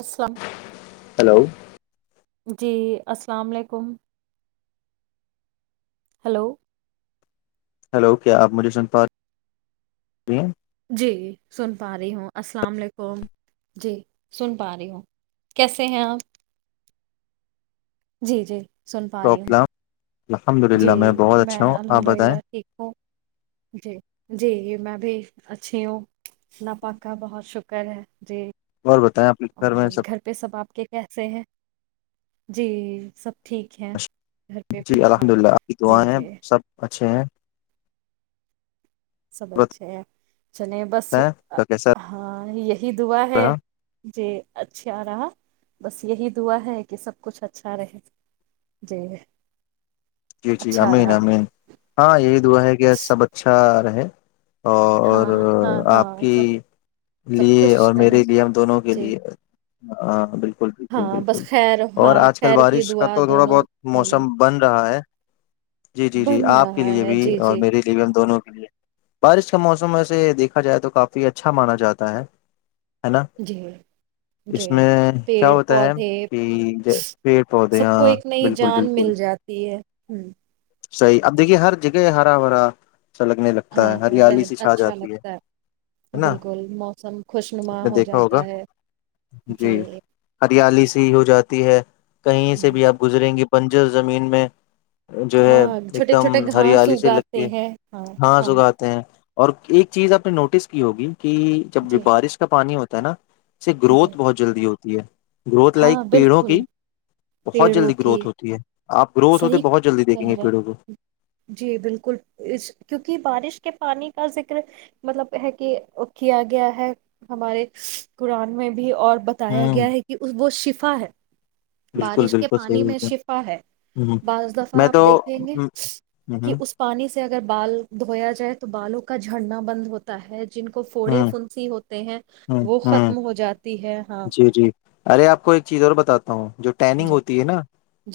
Assam hello جی السلام علیکم ہلو ہلو کیا آپ مجھے سن پار رہی ہیں جی سن پا رہی ہوں السلام علیکم جی سن پا رہی ہوں کیسے ہیں آپ جی جی سن پا رہ پرابلم الحمد للہ میں بہت اچھا ہوں آپ بتائیں للہ ٹھیک ہوں جی جی میں بھی اچھی ہوں نہ پکا اللہ پاک کا بہت شکر ہے جی اور بتائیں آپ کے اور میں گھر پہ سب آپ کے کیسے ہیں جی سب ٹھیک ہے اچھا؟ گھر پہ بھی جی ہاں الحمد للہ ابھی جی دعیں ہیں جی سب چچھ سب اچھے ہے چلیں بس بتائیں کا کیسا ہاں یہی دعا ہے رہا ج اچھا آ رہا [unintelligible] بس یہی دعا ہے کہ سب کچھ اچھا رہے جی [unintelligible] جی جی اچھا امین رہا امین ہاں یہی دعا ہے کہ سب اچھا رہ [unintelligible] ج [inaudible] اور ہاں ہاں آپ ہاں کی سب سب خوش لیے اور رہیں میرے لیے ہم دونوں کے جی لیے [unintelligible] ہاں بالکل [unintelligible] بالکل بالکل ہاں بس بالکل خیر اور ہاں آج کل خیر کی بارش کا دعا تو تھوڑا دونوں بہت کے لیے موسم بن رہا ہے [unintelligible] جی جی جی بن آپ کے رہا لیے ہے بھی جی اور جی میرے لیے بھی ہم دونوں [unintelligible] بارش کے موسم میں سے دیکھا جائے تو کافی اچھا مانا جاتا ہے [unintelligible] ہے نا جی جی اس میں کیا پیڑ ہوتا ہے پودے کہ ج پیڑ پودے سب ہاں بالکل بالکل [unintelligible] ہوں [inaudible] صحیح اب دیکھیے ہر جگہ ہرا بھرا [unintelligible] لگتا ہاں ہے ہاں رہ ہریالی سی چھا اچھا جاتی لگتا ہے ہے نا بالکل موسم خوش نما آپ نے ہو دیکھا جاتا ہوگا ہے جی [unintelligible] ہریالی ہو جاتی ہے [unintelligible] کہیں سے بھی آپ گزریں گے [unintelligible] بنجر زمین میں [unintelligible] جو ہے ہاں ایک چھوٹے دم چھوٹے گھاس ہریالی سے لگتی اگاتے ہے ہیں ہاں سگاتے ہیں [unintelligible] اور ایک چیز آپ نے نوٹس کی ہوگی [unintelligible] کہ جب جی بارش کا پانی ہوتا [unintelligible] ہے نا [inaudible] سے جی گروت بہت جلدی ہو [unintelligible] ہے [inaudible] گروتھ لائک ہاں پیڑھوں کی بالکل [unintelligible] بہت پیڑوں جلدی کی گروتھ ہوتی ہے [unintelligible] آ گروت ہو تو صحیح بہت جلدی دیک کہہ [unintelligible] پٹوکو رہے [unintelligible] جی بالکل اس کیونکہ بارش کے پانی کا ذکر مطلب ہے کہ کیا گیا ہے ہمارے قرآن میں [unintelligible] بھی اور بتایا ہوں گیا ہے کہ اس وہ شیفٹ [unintelligible] ف ہے [inaudible] بالکل بارش کے بالکل پانی صحیح میں بول شفا ہے ہ بعض دفعہ میں آپ تو دیکھیں گے ہوں [unintelligible] کہ ہوں اس پانی سے [unintelligible] سے اگر بال دھویا جائے تو بالوں کا جڑنا بند ہوتا ہے ہوں ہوں ہوں [unintelligible] [inaudible] ہے ہاں جی جی ارے آپ کو ایک چیز اور بتاتا تو جو ٹیننگ جی ہوتی ہے نا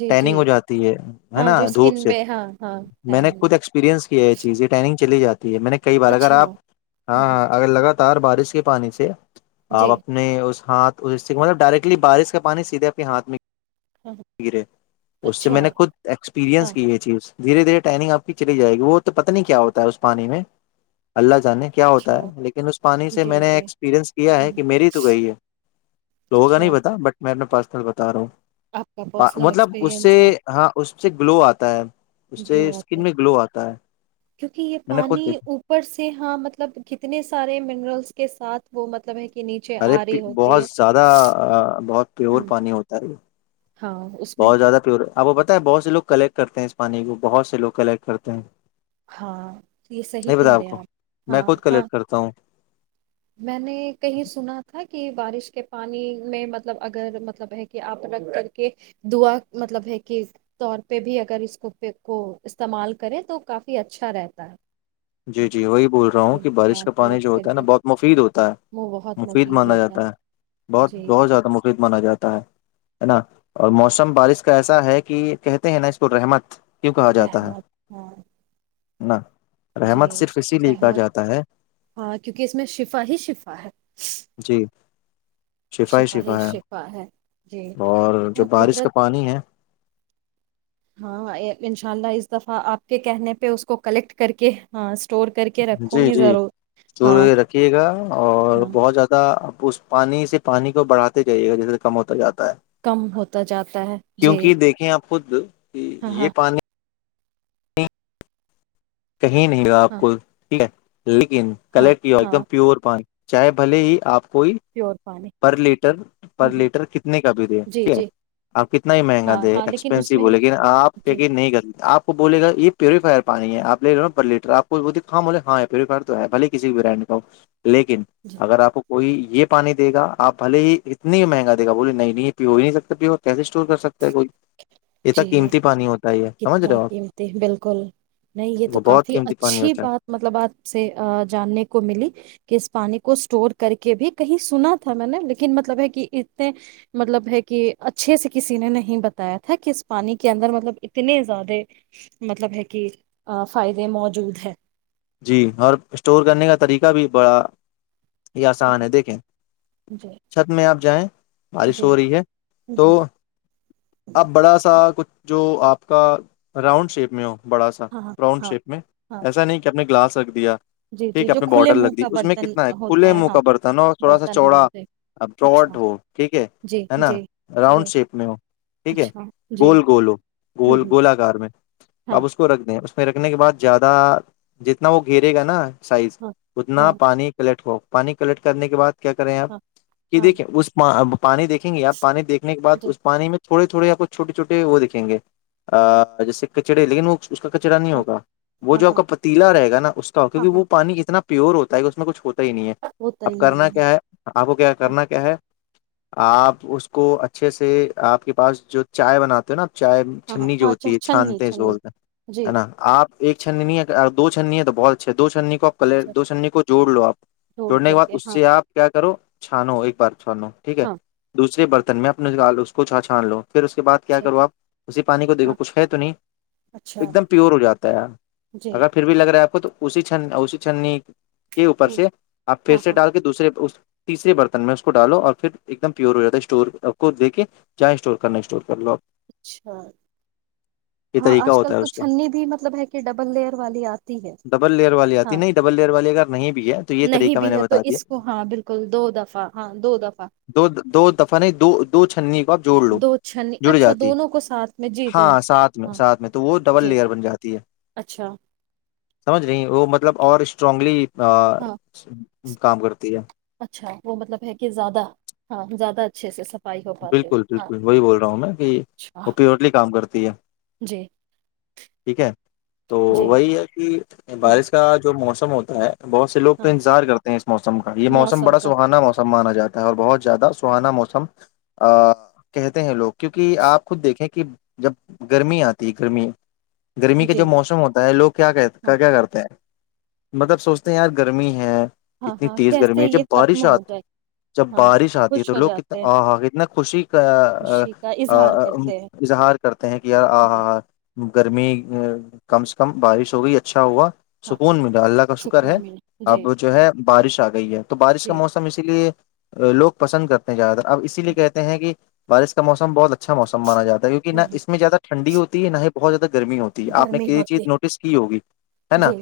جی جی ٹیننگ ہو جاتی ہے ہے ہاں نا جو اسکن دھوپ پ سے ہاں ہاں میں نے خود ایکسپیرئنس یہ چیز یہ ٹنگ چلی جاتے ٹھیک ہے میں نے کئی بار اگر اچھا آپ ہاں ہ اگر لگا تار بارش کے پانی سے آپ جی اپنے اس ہاتھ مطلب ڈائریکٹلی بارش کا پانی سیدھے اپپ کے ہاتھ میں ہاں ہاں گرے اس سے اچھا میں نے خود ہاں ایکسپیرئنس کی یہ چیز دھیرے دھیرے ٹائنگ آپ کی چلی جائے گی وہ تو پتتا نہیں کیا ہوتا ہے اس پانی میں اللہ کیا ہوتا اچھا ہے لیکن اس پانی سے جی میں نے جی ایکسپیرنس کیا ہے ہوں، کہ میری تو گئی ہے تو ہوگا نہیں اچھا پتا بٹ میر پاس کل بتا رہا ہوں آپ کا پرسنل مطلب اس سے ایکسپیرئنس رہا ہاں اس سب سے گلو آتا ہے اس گلو سے آتا اسکن ہے میں گلو آتا ہے کیونکہ یہ میں نے خود پانی دیکھا اوپر سے ہاں مطلب کتنے سارے منرلس کے ساتھ وہ مطلب ہے کہ نیچے ارے آ رہی ہوتی بہت ہے زیادہ بہت پیور ہوں پانی ہوتا ہے ہاں اس میں بہت زیادہ پیور آپ کو پت ہے بہت سے لو کلیکٹ کرتے ہیں اس پانی کو بہت سے لوگ کلیکٹ کرتے ہیں ہاں یہ صحی نہیں پتا کہہ رہے کو ہیں آپ میں ہاں خود ہاں کلیکٹ کرتا ہوں میں نے کہیں سنا تھا کہ بارش کے پانی میں مطلب اگر مطلب ہے کہ آپ رکھ کر کے دعا مطلب ہے کہ طور پہ بھی اگر اس کو کو استعمال کرے تو کافی اچھا رہتا ہے جی جی وہی بول رہا ہوں جی کہ بارش ہاں کا پانی جو کلیکٹ کر ہوتا ہے نا کے بہت مفید ہوتا ہے وہ بہت مفید مانا ہوتا جاتا ہے بہت جی بہت زیادہ مفید مانا جاتا ہے ہے نا اور موسم بارش کا ایسا ہے کہ کہتے ہیں نا اس کو رحمت کیوں رہمت ہاں نہ جی رحمت ہاں کیونکہ اس میں شفا ہی شفا ہے شفائی ہی شفا ہے اور ہاں، جو قدرت بارش کا پانی ہے ہاں انشاء اللہ اس دفعہ آپ کے کہنے پہ اس کو کلیکٹ کر کے ہاں اسٹور کر کے رکھوں جی گی جی ضرور چور ہاں رکھیے گا اور ہاں بہت زیادہ اس پانی سے پانی کو بڑھا جائیےا جیسے کم ہوتا جاتا کم ہوتا جاتا ہے جی کیونکہ دیکھیں آپ خود کہ ہاں ہاں یہ پانی کہیں نہیں ہوا آپ ہاں کو ٹھیک ہے لیکن ہاں کلر کی ہو ایک ہاں دم پیور پانی چاہے بلے ہی آپ کوئی پیور پانی پر لیٹر پر ہوں ہوں، لیٹر کتنے کا بھی دے جی ٹھیک ہے جی آپ کتنا ہی مہنگا ہاں دیں ہاں لیکن اس ایکسپینسو میں بولے لیکن آپ جی نہیں کر آپ بول گا یہ پیوریفائر پانی ہے آپ لے لو لیٹر آپ کو بولے ہاں تو ہے بھ کسی بھی برانڈ کا لیکن جی اگر آپ کو کوئی یہ پانی دےا آپ بلے ہی اتنی مہنگا د گا بولے نہیں نہیں یہ پی ہی نہیں سکتا پیو کیس کر سکتا ہے کوئی یہت جی قیمتی پانی ہوتا ہے یہ سمجھ کتنا رہے ہو آپ قیمتی بالکل نہیں تو وہ بہت کافی قیمتی پانی اچھی ہوتا ہے بات مطلب آپ سے جاننے کو ملی کہ اس پانی کو اسٹور کر کے بھی کہیں سنا تھا میں نے لیکن مطلب ہے کہ اتنے مطلب ہے کہ اچھے سے کسی نے نہیں بتایا تھا کہ اس پانی کے اندر مطلب تنے زیاد مطلب ہے کہ ا فائد موجوود ہے جی اور اسٹور کرنے کا طریقہ بھی بڑا یہ آسان ہے دیکھیں جی چھت میں آپ جائیں بارش جی ہو رہی ہے ہوں، تو ہوں. اب بڑا سا کچھ جو آپ کا راؤنڈ شیپ میں ہو بڑا سا ہاں راؤنڈ ہاں شیپ میں ہاں ایسا نہیں گلا سکتی ہے جی ٹھیک جی ہے جو اپنے کھلے بارڈر منہ لکھ دی کا اس میں برتن کتنا ہے کھلے ہوتا منہ کا ہاں برتن ہو تھوڑا سا برتن چوڑا ہونا چاہیے اچھا باٹ ہو ٹھیک جی ہے نا جی جی راؤنڈ شیپ میں ہو ٹھیک ہے اچھا جی گول گول ہو ہوں گول ہوں گولہ گار میں ہاں آپ اس کو رکھ دیں پھرکنے کے بعد زیادہ جتنا وہ گھیرے گا نا سائز ہاں ہاں اتنا پانی کلیٹ ہو پانی کلیکٹ کرنے کے بعد کیا کریں آپ ہاں کہ ہاں دیکھیے اس پانی دیکیں گے آپ پانی دیکنے کے بد جی اس پانی میں تھوڑے تھوڑے آپ کو چھوٹے چھوٹے وہ دکھیں گے جیسے کچڑے لیکن وہ اس کا کچرا نہیں ہاں ہوگا وہ ہاں جو آپ ہاں کا پ پیلا رہے گ نا اس کا ہاں کیونکہ ہاں وہ پانی کتنا پیور ہوتا ہے اس میں کچ ہوتا ہی نہیں ہے ہوتا ہی اب کرنا نہیں کیا ہے آپ کو کیا ہاں کرنا کیا ہے آپ اس کو اچھے سے آپ کے پاس جو چائے بناتے ہو نا چائے ہاں ہاں چھننی جو ہاں اچھا ہوتی ہے چھننی چھانتے ہیں س چھننی بولتے جی ہے نا آپ ایک چھننی اور دو چھننی تو بہت اچھے دو چھننی کی کلر اچھا دو سنی کو جوڑ لو آپ جوڑ جوڑنے کے کر بع اس ہاں سے آپ کیا کرو چھان ہو ایک بار و ٹھیک ہے ہاں دوسری بر ت میں اپنے سےالو اس کو چا چھان لو پھر اس کے بعد کیا اچھا کرو آپ اسی پانی کو دیکھو ہاں کچھ ہے تو نہیں اچھا ایک دم پیور ہو جاتا ہے یار جی اگر پھر بھی لگا آپ کو تو اسی چ اسی چنی کے اوپر ہ سے آپ پھر ہاں سے ہاں ڈال کے دوسرے تیسرے برتن میں اس کو ڈالو اور پھر ایک دم پیور ہو جاتا ہے اسٹور کو دے کے جائیں اسٹور کرنا اسٹور کر لو آپ اچھا یہ ہاں طریقہ آج کل ہوتا ہے تو اس کا چھنی بھی مطلب ہے کہ ڈ ڈبل لیئر والی آتی ہاں نہیں ڈبل لیئر والی اگر نہیں بھی ہے تو یہ نہیں طریقہ میں بھی نے ہے تو بتا دیا اس کو ہاں بالکل دو دفعہ ہاں دو دفعہ دو دو دفعہ نہیں دو دو چھنی جوڑ لو دو چھنی جڑ اچھا جاتی دونوں کو ساتھ میں جی جی ہاں ساتھ میں ہاں ساتھ میں تو وہ ڈبل جی لیئر بن جاتی ہے اچھا سمجھ رہی وہ مطلب اور اسٹرانگلی ہاں کام کرتی ہے اچھا وہ مطلب ہے کہ زیادہ ہاں زیادہ اچھ سے سب بالکل بالکل وہی بول رہا ہوں میں کہ وہ اچھا پیورلی کام کرتی ہے جی ٹھیک ہے تو جی وہی ہے کہ ہم، بارش کا جو موسم م ہوتا ہے بہت سے لوگ تو ہاں انتظار کرتے ہیں اس موسم کا یہ موس موسم با کا سہانا موسم مانا جاتا ہے اور بہت زیادہ سہانا موسم ا کہتے ہیں لوگ کیونکہ آپ خود دیکھیں کہ جب گرمی آتی ہے گرمی گرمی کا جو جی موسم ہوتا ہے لوگ کیا کہ ہاں کیا کرتے ہیں مطلب سوچتے ہیں یار گرمی ہے ہاں اتنی ہاں تیز گرمی کیسے ہے جب یہ ختم بارش آ ہو جائے جب ہاں بارش آتی ہے خوش تو ہو لوگ کتنا جاتے ہیں آہ خوشی کا خوشی کا اظہار کرتے ہیں اظہار کرتے ہیں کہ یار آ جی ہ ہ گرمی کم سے کم بارش ہو گئی اچھا ہوا ہاں ہاں سکون ملا اللہ کا شکر ہے سکون ملا جی اب جو ہے بارش آ گئی ہے تو بارش کا جی موسم اسی لیے لوگ پسند کرتے ہیں زیادتر اب اسی لیے ہم، کہتے ہیں کہ بارش کا موس بہت اچھا موسم مانا جاتا کہ نا ہم، اس میں زیادہ ٹنڈ ہوتی ہے ناہی بہت زیادہ گرمی ہوتی آپ نے گرمی کسی چیز ہوتی نوٹس کی ہوگی ہے نا جی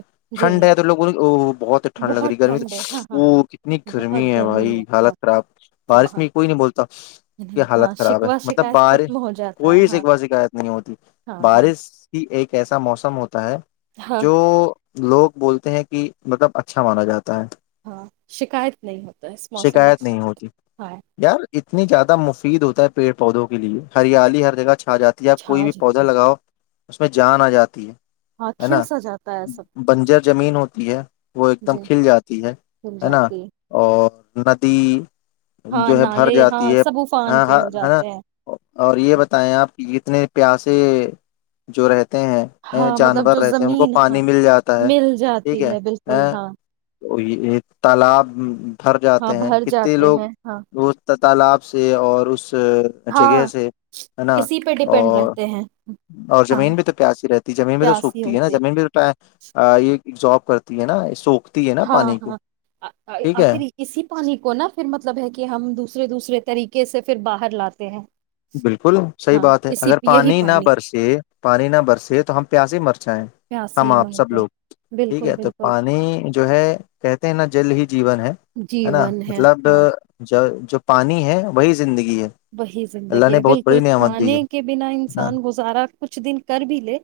جی ٹھنڈ ہے تو لوگوں بہت ٹھنڈ لگ رہی گرمی ٹھنڈ ہے ہاں ہاں وہ کتنی گرمی ہے بھائی حالت خراب ہاں بارش ہاں میں کوئی نہیں بولتا کہ نہیں، ہاں حالت خراب ہے شکوہ مطلب شکایت بارش ختم ہو جاتا ہے کوئی ہاں شکوا شکایت نہیں ہوتی ہاں ہاں بارش ایک ایسا موسم ہوتا ہے ہاں جو لوگ بولتے ہیں کہ مطلب اچھا مانا جاتا ہے ہاں شکایت نہیں ہوتا اس موسم شکایت نہیں میں ہوتی ہاں یار اتنی زیادہ مفید ہوتا ہے پیڑ پودوں کے لیے ہریالی ہر جگہ چ ک جاتی ہے آپ کوئی چھا بھی پودا جاتا لگاؤ اس میں جان آ جاتی ہے ہاں ہے کھل نا سا جاتا ہے سب بنجر زمین ہوتی ہے وہ ایک دم جی کھل جاتی ہے کھل ہے نا جاتی اور ندی ہاں جو ہے ہر نالے ہاں جاتی ہے سب افان ہاں پہ ہ ہو ہے نا جاتے ہیں اور یہ بتائیں آپ کی کتنے پیاسے جو رہتے ہیں ہاں مطلب جانور جو رہتے ہیں ان کو زمین ہاں پانی مل جاتا ہے مل ٹھیک جاتی ہے بالکل ا ہاں تالاب بھر ہاں جاتے ہیں بھر کتنے جاتے لوگ ہیں ہاں بت تالاب سے اور اس [unintelligible] جگہ ہاں سے ہے نا اسی پہ ڈپینڈ اور رہتے ہیں اور ہاں زمین بھی تو پیاسی رہتی زمین بھی تو پیاسی سوکھتی ہے نا ہوتے زمین بھی تو یہز کرتی ہے نا سو ہاں ہاں ہے آخر اسی پانی کو نہا پھر مطلب ہے کہ ہم دوسرے دوسرے طریقے سے پھر باہر لاتے ہیں بالکل صحیح ہاں بات ہے اسی اگر یہی پانی نہ برسے پانی نہ برسے تو ہم پیاس ہی مرج اچھا پیاسی ہم آپ مر سب گیا لوگ ٹھیک بالکل ہے تو بالکل پانی جو ہے کہتے ہیں نا جل ہی جیون ہے ہے نا جیون مطلب ہاں جو جو پانی ہے وہی زندگی [unintelligible] وہی اللہ زندگی نے ہے بہت بڑی بالکل نعمت دی ہے کھانے کے بنا نا انسان گزارا کچھ دن کر بھی لے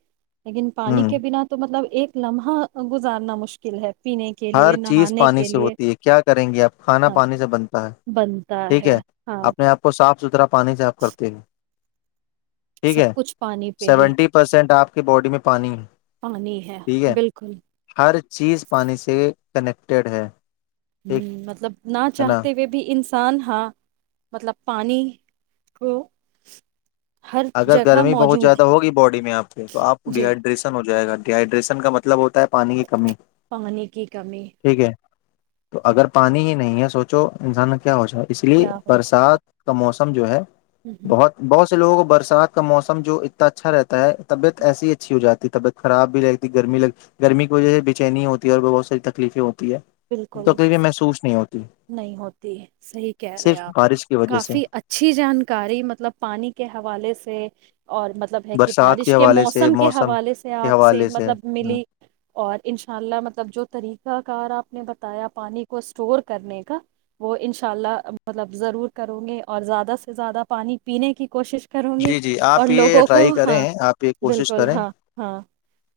لیکن ہ پانی کے بنا تو مطلب ایک لمحہ گزارنا مشکل ہے پینے کے ہر لیے چیز نہانے پانی کے سے لیے ہوتی ہے کیا کریں گے آپ کھانا ہاں پانی سے بنتا ہے بنتا ٹھیک ہے ہاں اپنے آپ کو صاف ج طر پانی جاپ کرتے ہیں ٹھیک سب ہے کچھ پانی پہ ہی سیونٹی پرسینٹ آپ کی باڈی میں پانی ہے پانی ٹھیک ہے بالکل ہر چیز پانی سے کنیکٹیڈ ہے ٹھیک ہ مطلب نہ ہے نا چاہتے ہوئے بھی ان نقسان ہاں مطلب پانی کو ہر اگر جگہ گرمی بہت موجود زیادہ ہوگی باڈی میں آپ سے تو آپ کو ہے جی ڈییہائڈریشن ہو جائے گا ہائڈریشن کا مطلب ہوتا ہے پانی کی کمی پانی کی کمی ٹھیک ہے تو جی اگر پانی ہی نہیں ہے سوچو انسان ہو جائے اس لیے کیا ہو برسات کا موسم جو ہے ہ ہ بہت بہت س لگ بر رات کا موسم جو اتنا اچھا رہتا ہے طبیعت ایسی ہی اچھی ہو جاتی ہے طبعت خراب بھی رہگتی گرمیگ گرمی کی وجہ سے بےچینی ہوتی ہے اور بہت ساری تکلیفیں ہوتی ہے بالکل تکلیفیں محسوس نہیں ہوتی نہیں ہوتی صحیح کہہ رہے صرف آپ بارش کی وجہ سے کافی اچھی جانکاری مطلب پانی کے حوالے سے اور مطلب ہے کہ برسات بارش کے حوالے سے موسم کے حوالے سے کے آپ سے حوالے مطلب ملی اور ان شاء اللہ مطلب جو طریقہ کار آپ نے بتایا پانی کو اسٹور کرنے کا وہ انشاء اللہ مطلب ضرور کرو گے اور زیادہ سے زیادہ پانی پینے کی کوشش کروں گی جی جی اور آپ یہ لوگوں کو ٹرائی کریں ہاں آپ یہ کوشش بالکل کریں ہاں ہاں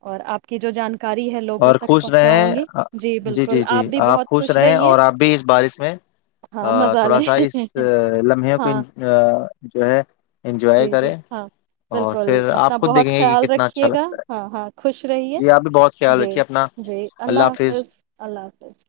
اور آپ کی جو جانک کاری ہے لوگوں اور تک خوش پہنچاؤ رہیں گے جی بالکل جی جی بھی آپ بہت خوش رہیں رہیے اور آپ بھی اس بارش میں ہاں مزہ تھوڑا لیں سا اس لمحے کو ہاں جو ہے انجوائے جی جی کریں ہاں اور بالکل پھر اپنا آپ خود بہت دیکھیں گے کہ خیال کتنا اچھا رکھیے گا لگتا ہے ہاں ہاں خوش رہیے جی آپ بھی بہت خیال جی رکھیے اپنا اللہ حافظ بس